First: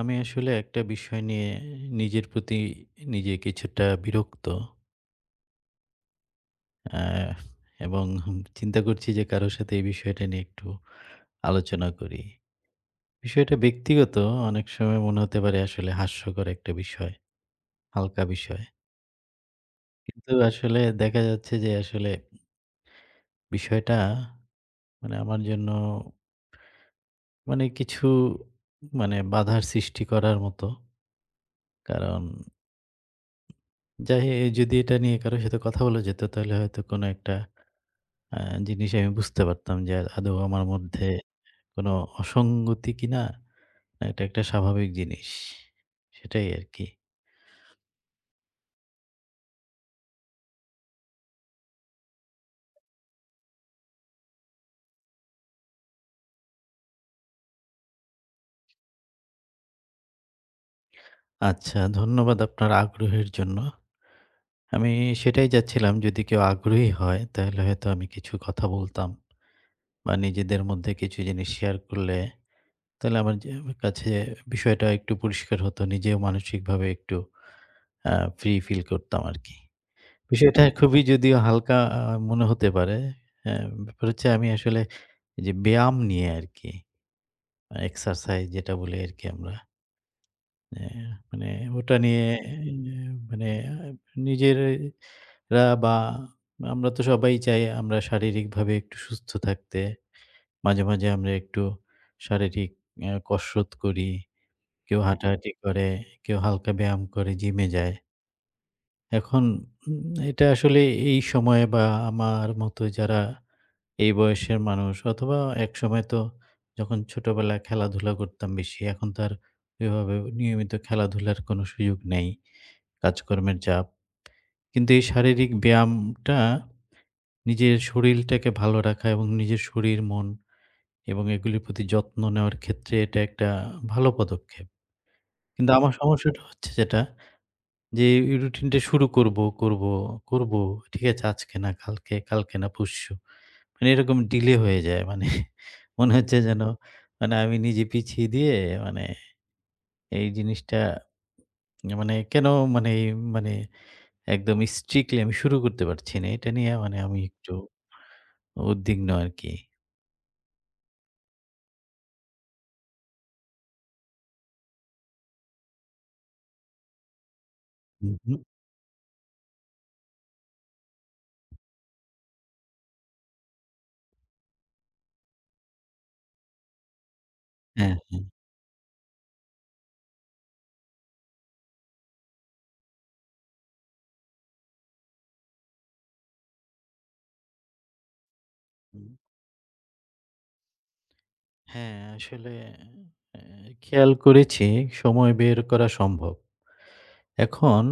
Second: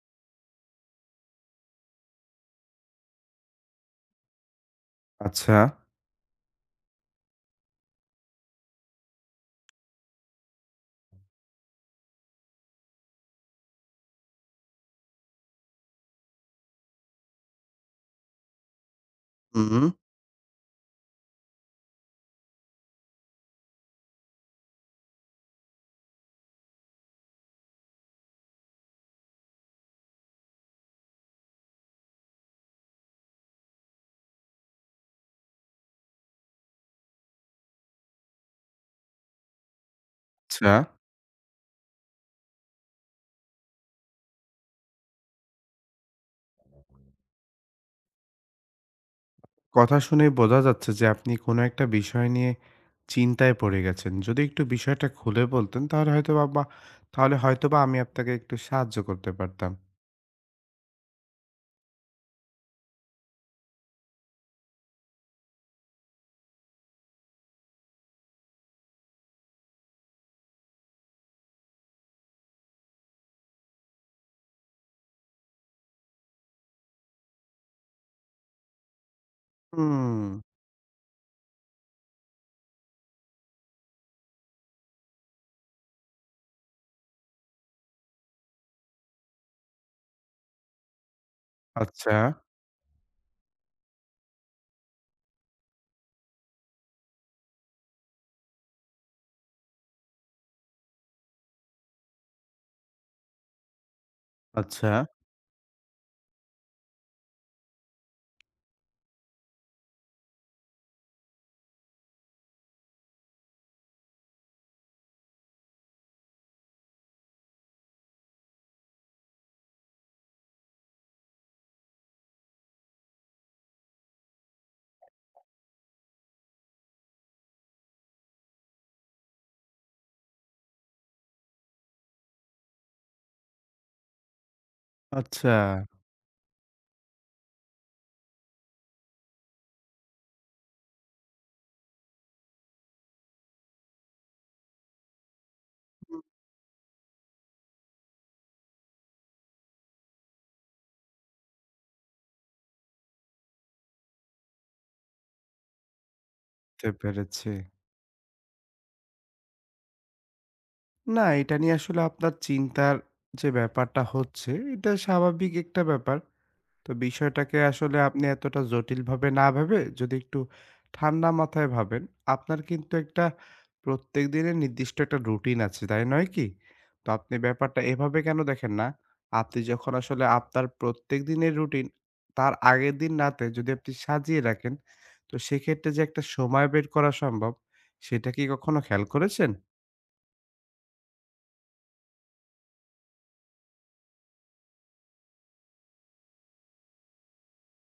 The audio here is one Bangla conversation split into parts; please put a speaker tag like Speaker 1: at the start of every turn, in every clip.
Speaker 1: আমি আসলে একটা বিষয় নিয়ে নিজের প্রতি নিজে কিছুটা বিরক্ত।
Speaker 2: আচ্ছা।
Speaker 1: আহ, এবং চিন্তা করছি যে কারোর সাথে এই বিষয়টা নিয়ে একটু আলোচনা করি। বিষয়টা ব্যক্তিগত, অনেক সময় মনে হতে পারে আসলে হাস্যকর একটা বিষয়, হালকা বিষয়,
Speaker 2: হুম।
Speaker 1: কিন্তু আসলে দেখা যাচ্ছে যে আসলে বিষয়টা মানে আমার জন্য মানে কিছু মানে বাধার সৃষ্টি করার মতো। কারণ যাই যদি এটা নিয়ে কারোর সাথে কথা বলা যেত তাহলে হয়তো কোনো একটা আ জিনিস আমি বুঝতে পারতাম যে আদৌ আমার
Speaker 2: আচ্ছা।
Speaker 1: মধ্যে কোনো অসঙ্গতি কিনা, না এটা একটা স্বাভাবিক জিনিস। সেটাই আরকি।
Speaker 2: কথা শুনে বোঝা যাচ্ছে যে আপনি কোনো একটা বিষয় নিয়ে চিন্তায় পড়ে গেছেন। যদি একটু বিষয়টা খুলে বলতেন তাহলে হয়তোবা আমি আপনাকে একটু সাহায্য করতে পারতাম।
Speaker 1: আচ্ছা, ধন্যবাদ আপনার আগ্রহের জন্য। আমি সেটাই চাচ্ছিলাম, যদি কেউ আগ্রহী হয় তাহলে হয়তো আমি কিছু কথা বলতাম বা নিজেদের মধ্যে কিছু জিনিস শেয়ার করলে তাহলে আমার কাছে বিষয়টা একটু পরিষ্কার হতো। নিজেও মানসিকভাবে একটু আ ফ্রি ফিল করতাম আরকি।
Speaker 2: হুম।
Speaker 1: বিষয়টা খুবই যদিও হালকা মনে হতে পারে। হ্যাঁ, ব্যাপার হচ্ছে আমি আসলে এই যে ব্যায়াম নিয়ে আরকি। এক্সারসাইজ যেটা বলি আরকি আমরা। অ্যা মানে ওটা
Speaker 2: আচ্ছা,
Speaker 1: নিয়ে। হুম। মানে নিজেরা বা আমরা তো সবাই চাই আমরা শারীরিকভাবে একটু সুস্থ থাকতে। মাঝে, মাঝে আমরা একটু শারীরিক কসরত করি।
Speaker 2: আচ্ছা,
Speaker 1: কেউ, হ্যাঁ, হাঁটাহাঁটি করে, কেউ হালকা ব্যায়াম করে, জিমে যায়। এখন উম এটা আসলে এই সময়ে বা আমার মতো যারা এই বয়সের মানুষ, অথবা একসময় তো যখন ছোটবেলায় খেলাধুলা করতাম বেশি, এখন তো আর ওইভাবে নিয়মিত খেলাধুলার কোনো সুযোগ নেই, কাজকর্মের চাপ। কিন্তু এই শারীরিক ব্যায়ামটা, নিজের শরীলটাকে ভালো রাখা এবং নিজের শরীর, মন এবং এগুলির প্রতি যত্ন নেওয়ার ক্ষেত্রে এটা একটা ভালো পদক্ষেপ।
Speaker 2: আচ্ছা।
Speaker 1: কিন্তু আমার সমস্যাটা হচ্ছে যেটা, যে এই রুটিনটা শুরু করব, করব, করব। ঠিক আছে, আজকে না কালকে, কালকে না পরশু। মানে এরকম ডিলে হয়ে যায়। মানে মনে
Speaker 2: বুঝতে
Speaker 1: হচ্ছে যেন মানে আমি নিজে পিছিয়ে দিয়ে, মানে এই জিনিসটা মানে কেন মানে মানে একদম স্ট্রিক্টলি আমি শুরু করতে পারছি না। এটা নিয়ে মানে আমি
Speaker 2: পেরেছি।
Speaker 1: একটু উদ্বিগ্ন আরকি।
Speaker 2: না, এটা নিয়ে আসলে আপনার চিন্তার যে ব্যাপারটা হচ্ছে, এটা স্বাভাবিক একটা ব্যাপার। তো বিষয়টাকে আসলে
Speaker 1: হুম,
Speaker 2: আপনি
Speaker 1: হুম।
Speaker 2: এতটা জটিলভাবে না ভেবে যদি একটু ঠান্ডা মাথায় ভাবেন, আপনার কিন্তু একটা প্রত্যেকদিনের নির্দিষ্ট একটা রুটিন আছে, তাই নয় কি? তো আপনি ব্যাপারটা
Speaker 1: হ্যাঁ,
Speaker 2: এভাবে
Speaker 1: হ্যাঁ।
Speaker 2: কেন দেখেন না? আপনি যখন আসলে আপনার প্রত্যেকদিনের রুটিন তার আগের দিন রাতে যদি আপনি সাজিয়ে রাখেন, তো সেক্ষেত্রে যে একটা সময় বের করা সম্ভব, সেটা কি কখনো খেয়াল
Speaker 1: হুম।
Speaker 2: করেছেন?
Speaker 1: হ্যাঁ, আসলে অ্যা খেয়াল করেছি সময় বের করা সম্ভব। এখন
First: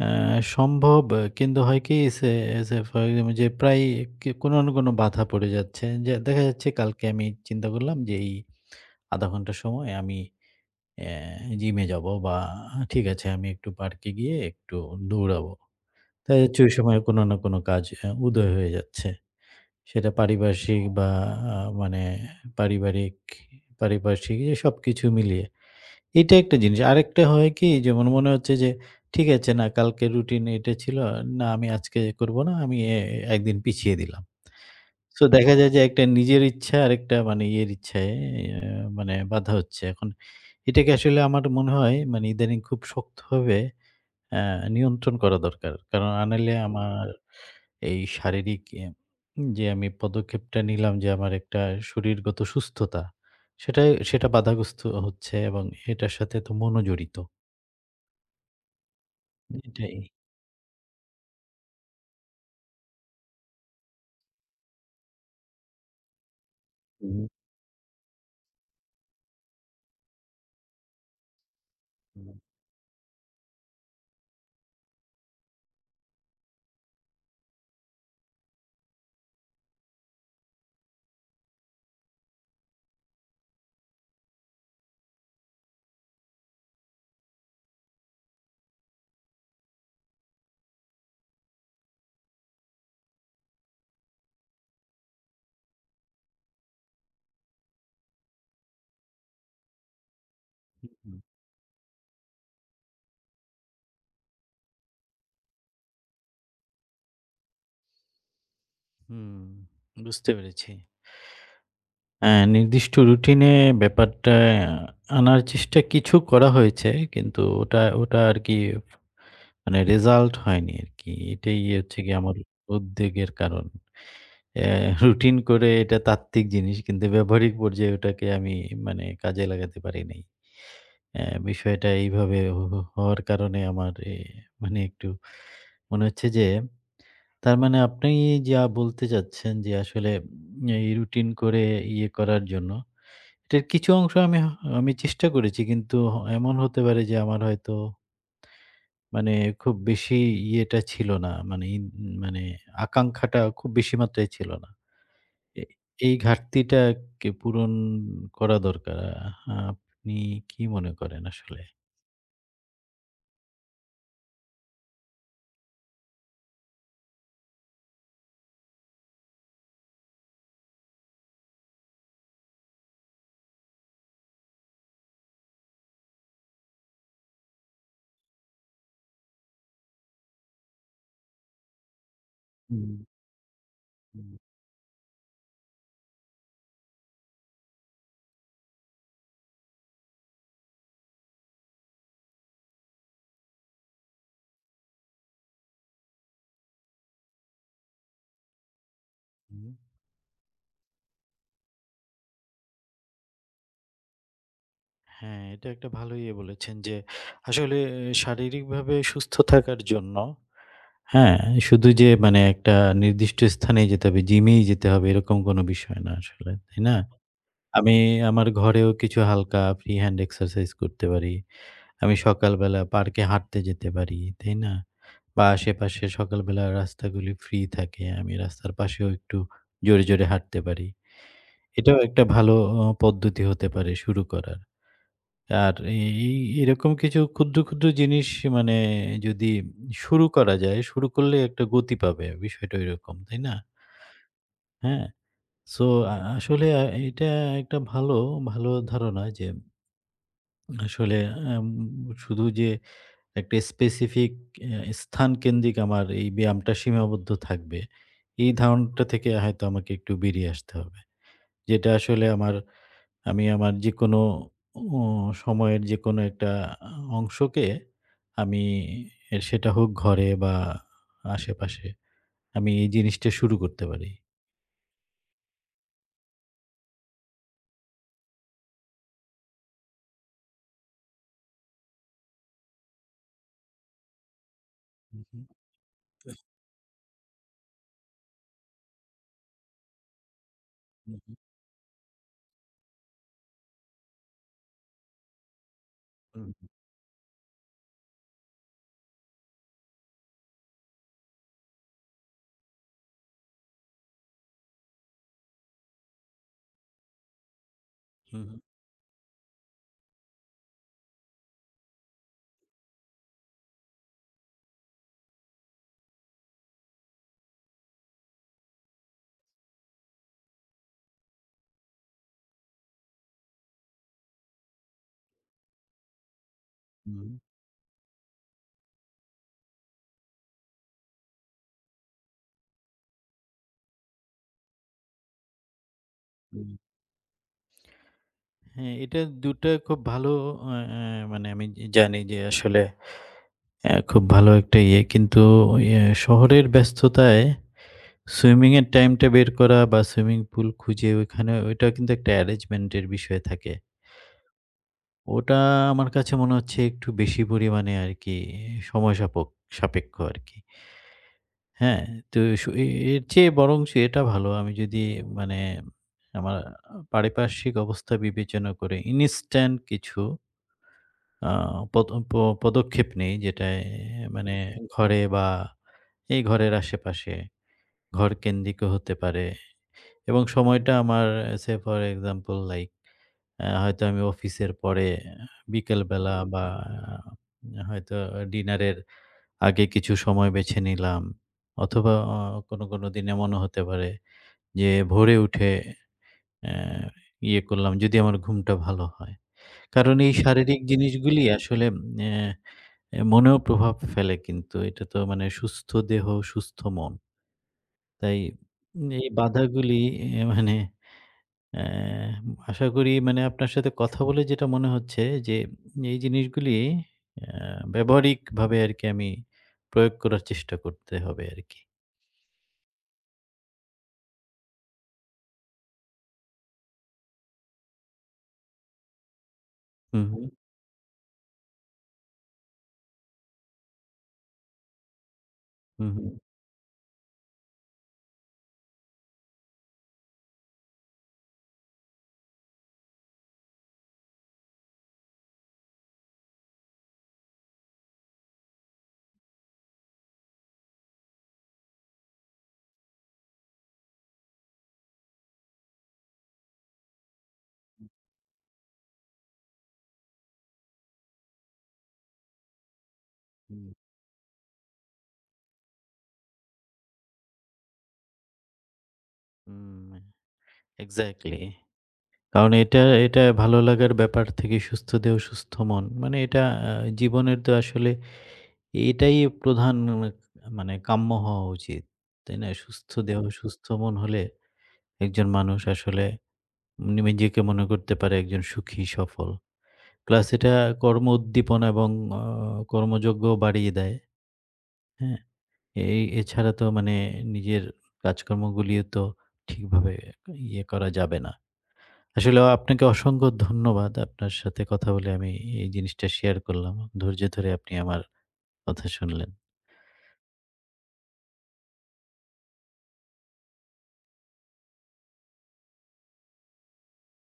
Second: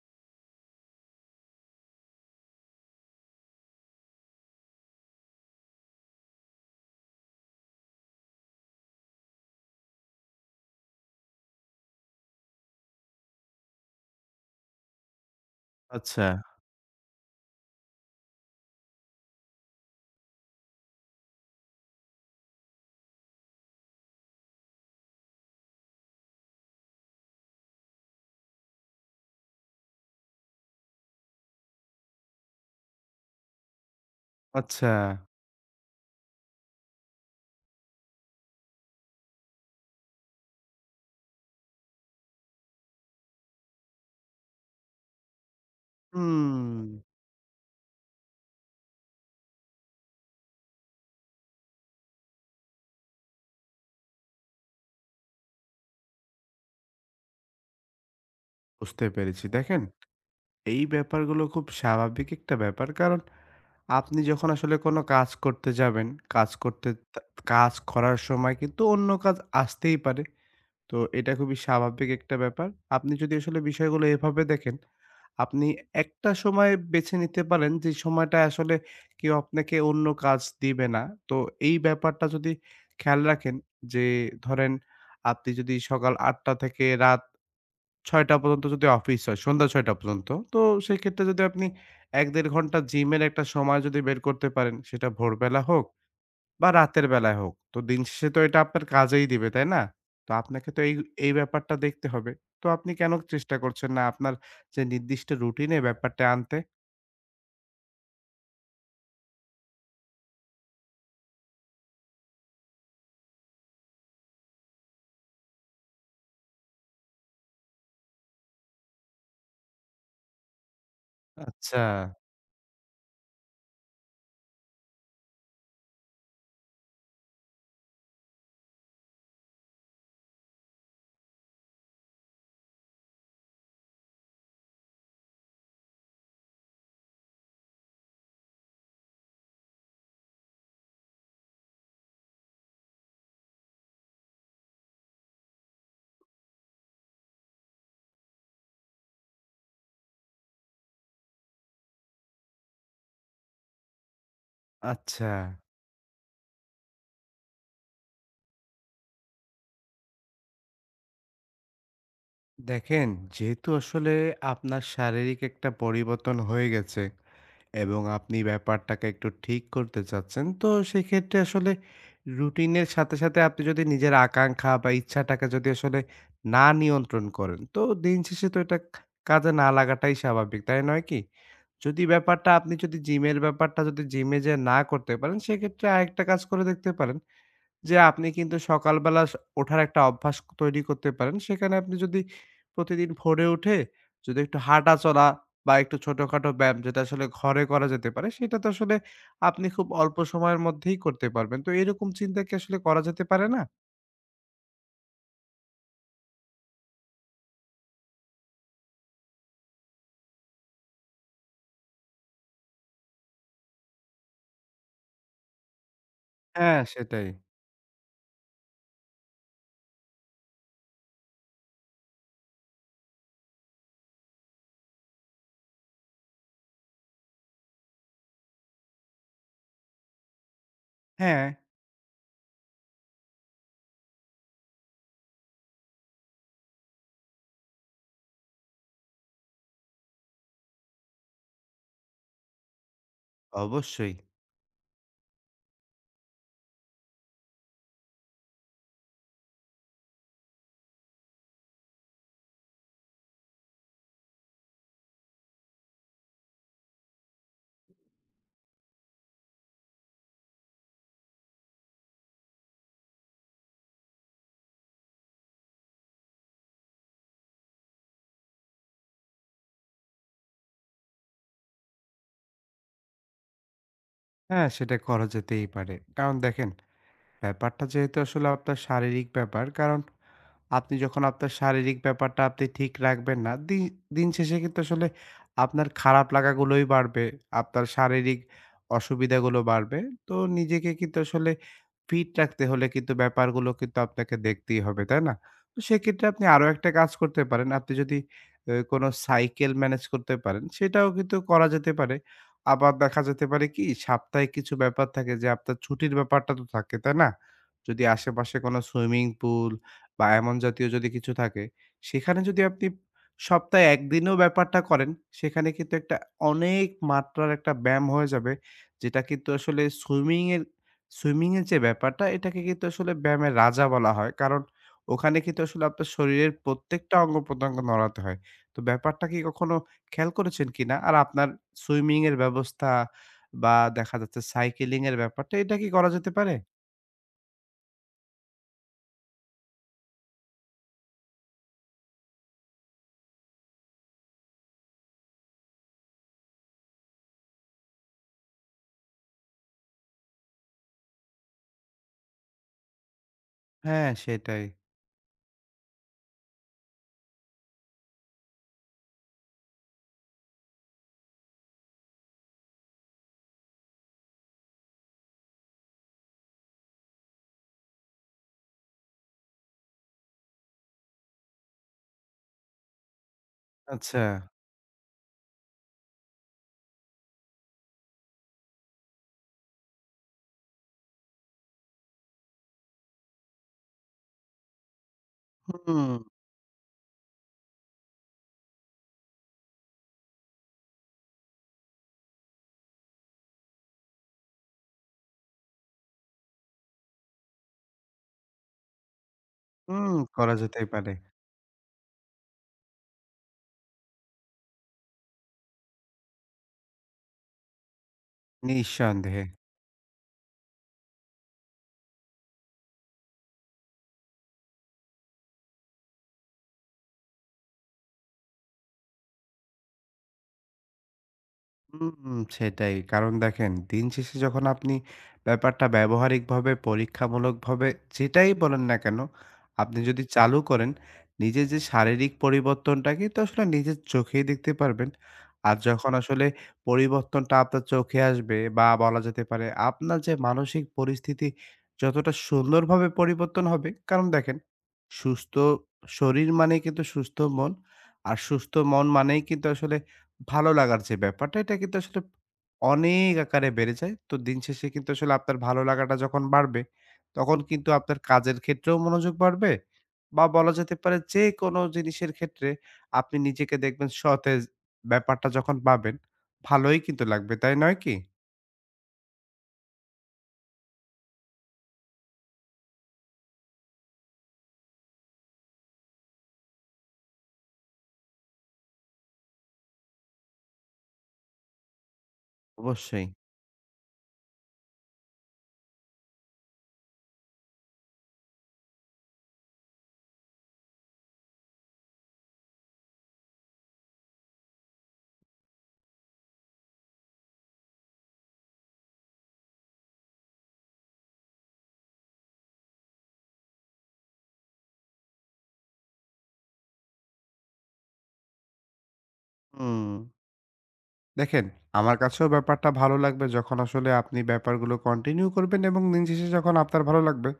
Speaker 1: অ্যা সম্ভব, কিন্তু হয় কি সে সে ফর এক্সাম্পল যে প্রায় কে কোনো না কোনো বাধা পড়ে যাচ্ছে। যে দেখা যাচ্ছে কালকে আমি চিন্তা করলাম যে এই ০.৫ ঘন্টা সময় আমি অ্যা জিমে যাবো, বা ঠিক আছে আমি একটু পার্কে গিয়ে একটু দৌড়াবো। দেখা যাচ্ছে ওই সময় কোনো না কোনো কাজ উদয় হয়ে যাচ্ছে। সেটা পারিপার্শ্বিক বা আ মানে পারিবারিক, পারিপার্শ্বিক এ সবকিছু মিলিয়ে। এটা একটা জিনিস। আরেকটা হয় কি? যেমন মনে হচ্ছে যে, ঠিক আছে না কালকে রুটিন এটা ছিল। না আমি আজকে করব না। আমি এ এ- একদিন পিছিয়ে দিলাম।
Speaker 2: আচ্ছা।
Speaker 1: সো দেখা যায় যে একটা নিজের ইচ্ছা আরেকটা মানে ইয়ের ইচ্ছায় এ মানে বাধা হচ্ছে। এখন এটাকে আসলে আমার মনে হয় মানে ইদানিং খুব শক্তভাবে আ নিয়ন্ত্রণ করা দরকার। কারণ নাহলে
Speaker 2: হুম,
Speaker 1: আমার এই শারীরিক যে আমি পদক্ষেপটা নিলাম যে আমার একটা শরীরগত সুস্থতা, সেটাই সেটা বাধাগ্রস্ত হচ্ছে এবং এটার সাথে তো মনও জড়িত।
Speaker 2: বুঝতে পেরেছি। দেখেন,
Speaker 1: এটাই।
Speaker 2: এই ব্যাপারগুলো খুব স্বাভাবিক একটা ব্যাপার। কারণ আপনি যখন আসলে কোনো কাজ করতে যাবেন, কাজ করতে তা
Speaker 1: হুম,
Speaker 2: কাজ করার সময় কিন্তু অন্য কাজ আসতেই পারে। তো এটা খুবই স্বাভাবিক
Speaker 1: হুম,
Speaker 2: একটা ব্যাপার। আপনি যদি আসলে বিষয়গুলো এভাবে দেখেন, আপনি একটা সময় বেছে নিতে পারেন যে সময়টায় আসলে কেউ আপনাকে অন্য কাজ দিবে না। তো এই ব্যাপারটা যদি খেয়াল রাখেন যে ধরেন আপনি যদি সকাল ৮:০০ থেকে রাত ৬টা পর্যন্ত যদি অফিস হয়, সন্ধ্যা ৬টা পর্যন্ত। তো সেক্ষেত্রে যদি আপনি ১-১.৫ ঘন্টা জিমের একটা সময় যদি বের করতে পারেন, সেটা ভোরবেলা হোক বা রাতের বেলায় হোক। তো দিন শেষে তো এটা আপনার কাজেই দিবে, তাই না? তো আপনাকে তো এই,
Speaker 1: হুম।
Speaker 2: এই ব্যাপারটা দেখতে হবে। তো আপনি কেন চেষ্টা করছেন না আপনার যে নির্দিষ্ট রুটিনে ব্যাপারটা আনতে?
Speaker 1: হুম, বুঝতে পেরেছি। অ্যা নির্দিষ্ট রুটিনে ব্যাপারটা আনার চেষ্টা কিছু করা হয়েছে। কিন্তু ওটা ওটা আরকি মানে রেজাল্ট হয়নি আরকি। এটাই
Speaker 2: আচ্ছা,
Speaker 1: হচ্ছে গিয়ে আমার উদ্বেগের কারণ। অ্যা রুটিন করে এটা তাত্ত্বিক জিনিস, কিন্তু ব্যবহারিক পর্যায়ে ওটাকে আমি মানে কাজে লাগাতে পারি নাই। বিষয়টা এইভাবে হ হ হওয়ার কারণে আমার মানে একটু মনে হচ্ছে যে তার মানে আপনি যা বলতে চাচ্ছেন যে আসলে এই রুটিন করে ইয়ে করার জন্য, এটার কিছু অংশ আমি চেষ্টা করেছি, কিন্তু এমন হতে পারে যে আমার হয়তো মানে খুব বেশি ইয়েটা ছিল না। মানে আকাঙ্খাটা খুব বেশি মাত্রায় ছিল না।
Speaker 2: আচ্ছা।
Speaker 1: এ এই ঘাটতিটাকে পূরণ করা দরকার। আপনি কি মনে করেন আসলে?
Speaker 2: দেখেন, যেহেতু আসলে আপনার শারীরিক একটা পরিবর্তন হয়ে গেছে এবং আপনি ব্যাপারটাকে একটু ঠিক করতে চাচ্ছেন। তো সেক্ষেত্রে আসলে রুটিনের সাথে, সাথে আপনি যদি নিজের আকাঙ্ক্ষা বা ইচ্ছাটাকে যদি আসলে না নিয়ন্ত্রণ করেন, তো দিন শেষে তো এটা কাজে না লাগাটাই স্বাভাবিক, তাই নয় কি? যদি ব্যাপারটা আপনি
Speaker 1: হুম,
Speaker 2: যদি জিমের ব্যাপারটা যদি
Speaker 1: হুম,
Speaker 2: জিমে যেয়ে না করতে পারেন, সেক্ষেত্রে আরেকটা কাজ করে দেখতে পারেন। যে আপনি কিন্তু সকালবেলা ওঠার একটা অভ্যাস তৈরি করতে পারেন। সেখানে আপনি যদি প্রতিদিন ভোরে উঠে যদি একটু হাঁটাচলা বা একটু ছোটখাটো ব্যায়াম যেটা আসলে ঘরে করা যেতে পারে, সেটা তো আসলে আপনি
Speaker 1: হুম।
Speaker 2: খুব অল্প সময়ের মধ্যেই করতে পারবেন। তো এরকম চিন্তা কি আসলে করা যেতে পারে না?
Speaker 1: হ্যাঁ, এটা একটা ভালো ইয়ে বলেছেন যে আসলে শারীরিকভাবে সুস্থ থাকার জন্য, হ্যাঁ, শুধু যে মানে একটা নির্দিষ্ট স্থানেই যেতে হবে, জিমেই যেতে হবে, এরকম কোনো বিষয় না আসলে,
Speaker 2: হ্যাঁ,
Speaker 1: তাই না?
Speaker 2: সেটাই।
Speaker 1: আমি আমার ঘরেও কিছু হালকা ফ্রি হ্যান্ড এক্সারসাইজ করতে পারি। আমি সকালবেলা পার্কে হাঁটতে যেতে পারি, তাই না? বা আশেপাশে সকালবেলা রাস্তাগুলি ফ্রি থাকে। আমি রাস্তার পাশেও একটু জোরে, জোরে হাঁটতে পারি।
Speaker 2: হ্যাঁ।
Speaker 1: এটাও একটা ভালো পদ্ধতি হতে পারে শুরু করার। আর এই এই এরকম কিছু ক্ষুদ্র, ক্ষুদ্র জিনিস মানে যদি শুরু করা যায়, শুরু করলে একটা গতি পাবে। বিষয়টা ঐরকম, তাই না?
Speaker 2: অবশ্যই।
Speaker 1: হ্যাঁ? সো আসলে এটা একটা ভালো ধারণা যে আসলে আম শুধু যে একটা স্পেসিফিক স্থানকেন্দ্রিক আমার এই ব্যায়ামটা সীমাবদ্ধ থাকবে, এই ধারণাটা থেকে হয়তো আমাকে একটু বেরিয়ে আসতে হবে। যেটা আসলে আমার, আমি আমার যেকোনো ও সময়ের যেকোনো একটা অংশকে আমি, সেটা হোক ঘরে বা আশেপাশে, আমি এই জিনিসটা শুরু করতে পারি।
Speaker 2: হ্যাঁ, সেটা করা যেতেই পারে। কারণ দেখেন, ব্যাপারটা যেহেতু আসলে আপনার শারীরিক ব্যাপার, কারণ আপনি যখন আপনার শারীরিক ব্যাপারটা আপনি ঠিক রাখবেন না, দিন শেষে কিন্তু আসলে
Speaker 1: হুম, হুম,
Speaker 2: আপনার খারাপ লাগাগুলোই বাড়বে। আপনার শারীরিক অসুবিধাগুলো বাড়বে। তো নিজেকে কিন্তু আসলে ফিট রাখতে হলে কিন্তু ব্যাপারগুলো কিন্তু আপনাকে দেখতেই হবে, তাই না? তো সেক্ষেত্রে আপনি
Speaker 1: হুম,
Speaker 2: আরো একটা কাজ করতে পারেন। আপনি যদি এ কোনো সাইকেল ম্যানেজ করতে পারেন, সেটাও কিন্তু করা যেতে পারে। আবার দেখা যেতে পারে কি সাপ্তাহিক কিছু ব্যাপার থাকে যে আপনার ছুটির ব্যাপারটা তো থাকে, তাই না? যদি
Speaker 1: হুম,
Speaker 2: আশেপাশে কোনো সুইমিং পুল বা এমন জাতীয় যদি কিছু থাকে, সেখানে যদি আপনি সপ্তাহে ১ দিনেও ব্যাপারটা করেন, সেখানে কিন্তু একটা অনেক মাত্রার একটা ব্যায়াম হয়ে যাবে। যেটা কিন্তু আসলে সুইমিংয়ের সুইমিংয়ের যে ব্যাপারটা, এটাকে কিন্তু আসলে ব্যায়ামের রাজা বলা হয়। কারণ ওখানে কিন্তু আসলে আপনার শরীরের প্রত্যেকটা
Speaker 1: হুম,
Speaker 2: অঙ্গ-প্রত্যঙ্গ নড়াতে হয়। তো ব্যাপারটা কি কখনো খেয়াল করেছেন কিনা? আর আপনার সুইমিংয়ের ব্যবস্থা বা দেখা যাচ্ছে সাইকেলিংয়ের ব্যাপারটা, এটা কি করা যেতে পারে?
Speaker 1: হুম। হ্যাঁ, এটা ২ টা খুব ভালো, আ আ মানে আমি জানি যে আসলে খুব ভালো একটা ইয়ে। কিন্তু ইয়ে শহরের ব্যস্ততায় সুইমিং এর টাইমটা বের করা বা সুইমিং পুল খুঁজে ওইখানে ওইটা কিন্তু একটা অ্যারেঞ্জমেন্ট এর বিষয় থাকে।
Speaker 2: হ্যাঁ, সেটাই।
Speaker 1: ওটা আমার কাছে মনে হচ্ছে একটু বেশি পরিমাণে আরকি সময় সাপক সাপেক্ষ আরকি। হ্যাঁ? তো সু এ এর চেয়ে বরঞ্চ এটা ভালো আমি যদি মানে আমার পারিপার্শ্বিক অবস্থা বিবেচনা করে ইনস্ট্যান্ট কিছু আ পদ প পদক্ষেপ নেই, যেটায়
Speaker 2: আচ্ছা।
Speaker 1: মানে ঘরে বা এই ঘরের আশেপাশে ঘরকেন্দ্রিক হতে পারে এবং সময়টা আমার, সে ফর এক্সাম্পল লাইক হয়তো আমি অফিসের পরে
Speaker 2: হুম।
Speaker 1: বিকেলবেলা। হুম। বা হয়তো ডিনারের আগে কিছু সময় বেছে নিলাম। অথবা কোনো, কোনো দিন এমনও হতে পারে যে ভোরে উঠে অ্যা ইয়ে করলাম, যদি আমার ঘুমটা ভালো হয়।
Speaker 2: হুম,
Speaker 1: কারণ এই
Speaker 2: করা
Speaker 1: শারীরিক
Speaker 2: যেতেই পারে।
Speaker 1: জিনিসগুলি আসলে অ্যা অ্যা মনেও প্রভাব ফেলে, কিন্তু এটা তো মানে সুস্থ দেহ, সুস্থ মন। তাই এই
Speaker 2: নিঃসন্দেহে।
Speaker 1: বাধাগুলি, মানে অ্যা আশা করি মানে আপনার সাথে কথা বলে যেটা মনে হচ্ছে যে, এই জিনিসগুলি অ্যা ব্যবহারিকভাবে আরকি আমি প্রয়োগ করার চেষ্টা করতে হবে আরকি।
Speaker 2: হুম, সেটাই। কারণ দেখেন, দিন শেষে যখন আপনি ব্যাপারটা ব্যবহারিকভাবে পরীক্ষামূলকভাবে যেটাই বলেন না কেন, আপনি যদি
Speaker 1: হুম, হুম,
Speaker 2: চালু করেন, নিজের যে শারীরিক পরিবর্তনটা কিন্তু আসলে নিজের চোখেই দেখতে পারবেন। আর
Speaker 1: হুম,
Speaker 2: যখন
Speaker 1: হুম,
Speaker 2: আসলে পরিবর্তনটা আপনার চোখে আসবে বা বলা যেতে পারে আপনার যে মানসিক পরিস্থিতি যতটা সুন্দরভাবে পরিবর্তন হবে, কারণ দেখেন, সুস্থ শরীর মানেই কিন্তু সুস্থ মন। আর সুস্থ মন মানেই কিন্তু আসলে ভালো লাগার যে ব্যাপারটা, এটা কিন্তু আসলে অনেক আকারে বেড়ে যায়। তো দিন শেষে কিন্তু আসলে আপনার ভালো লাগাটা যখন বাড়বে, তখন কিন্তু আপনার কাজের ক্ষেত্রেও মনোযোগ বাড়বে বা বলা যেতে পারে যেকোনো জিনিসের ক্ষেত্রে আপনি নিজেকে
Speaker 1: হুম,
Speaker 2: দেখবেন সতেজ ব্যাপারটা যখন পাবেন, ভালোই কিন্তু লাগবে, তাই নয় কি?
Speaker 1: হুম, এক্সাক্টলি। কারণ এটা, এটা ভালো লাগার ব্যাপার থেকে সুস্থ দেহ সুস্থ মন। মানে এটা আ জীবনের তো আসলে এটাই প্রধান মানে কাম্য হওয়া উচিত। তাই না? সুস্থ
Speaker 2: অবশ্যই।
Speaker 1: দেহ সুস্থ মন হলে একজন মানুষ আসলে নিজেকে মনে করতে পারে একজন সুখী সফল। প্লাস এটা কর্ম উদ্দীপনা এবং আ কর্মযোগ্য বাড়িয়ে দেয়। হ্যাঁ? এই এছাড়া তো মানে নিজের কাজকর্মগুলিও তো ঠিকভাবে ইয়ে করা যাবে না। আসলে আপনাকে অসংখ্য ধন্যবাদ। আপনার সাথে কথা বলে আমি এই জিনিসটা শেয়ার করলাম। ধৈর্য ধরে আপনি আমার কথা শুনলেন।
Speaker 2: হুম। দেখেন, আমার কাছেও ব্যাপারটা ভালো লাগবে যখন আসলে আপনি ব্যাপারগুলো কন্টিনিউ করবেন এবং দিন শেষে যখন আপনার ভালো লাগবে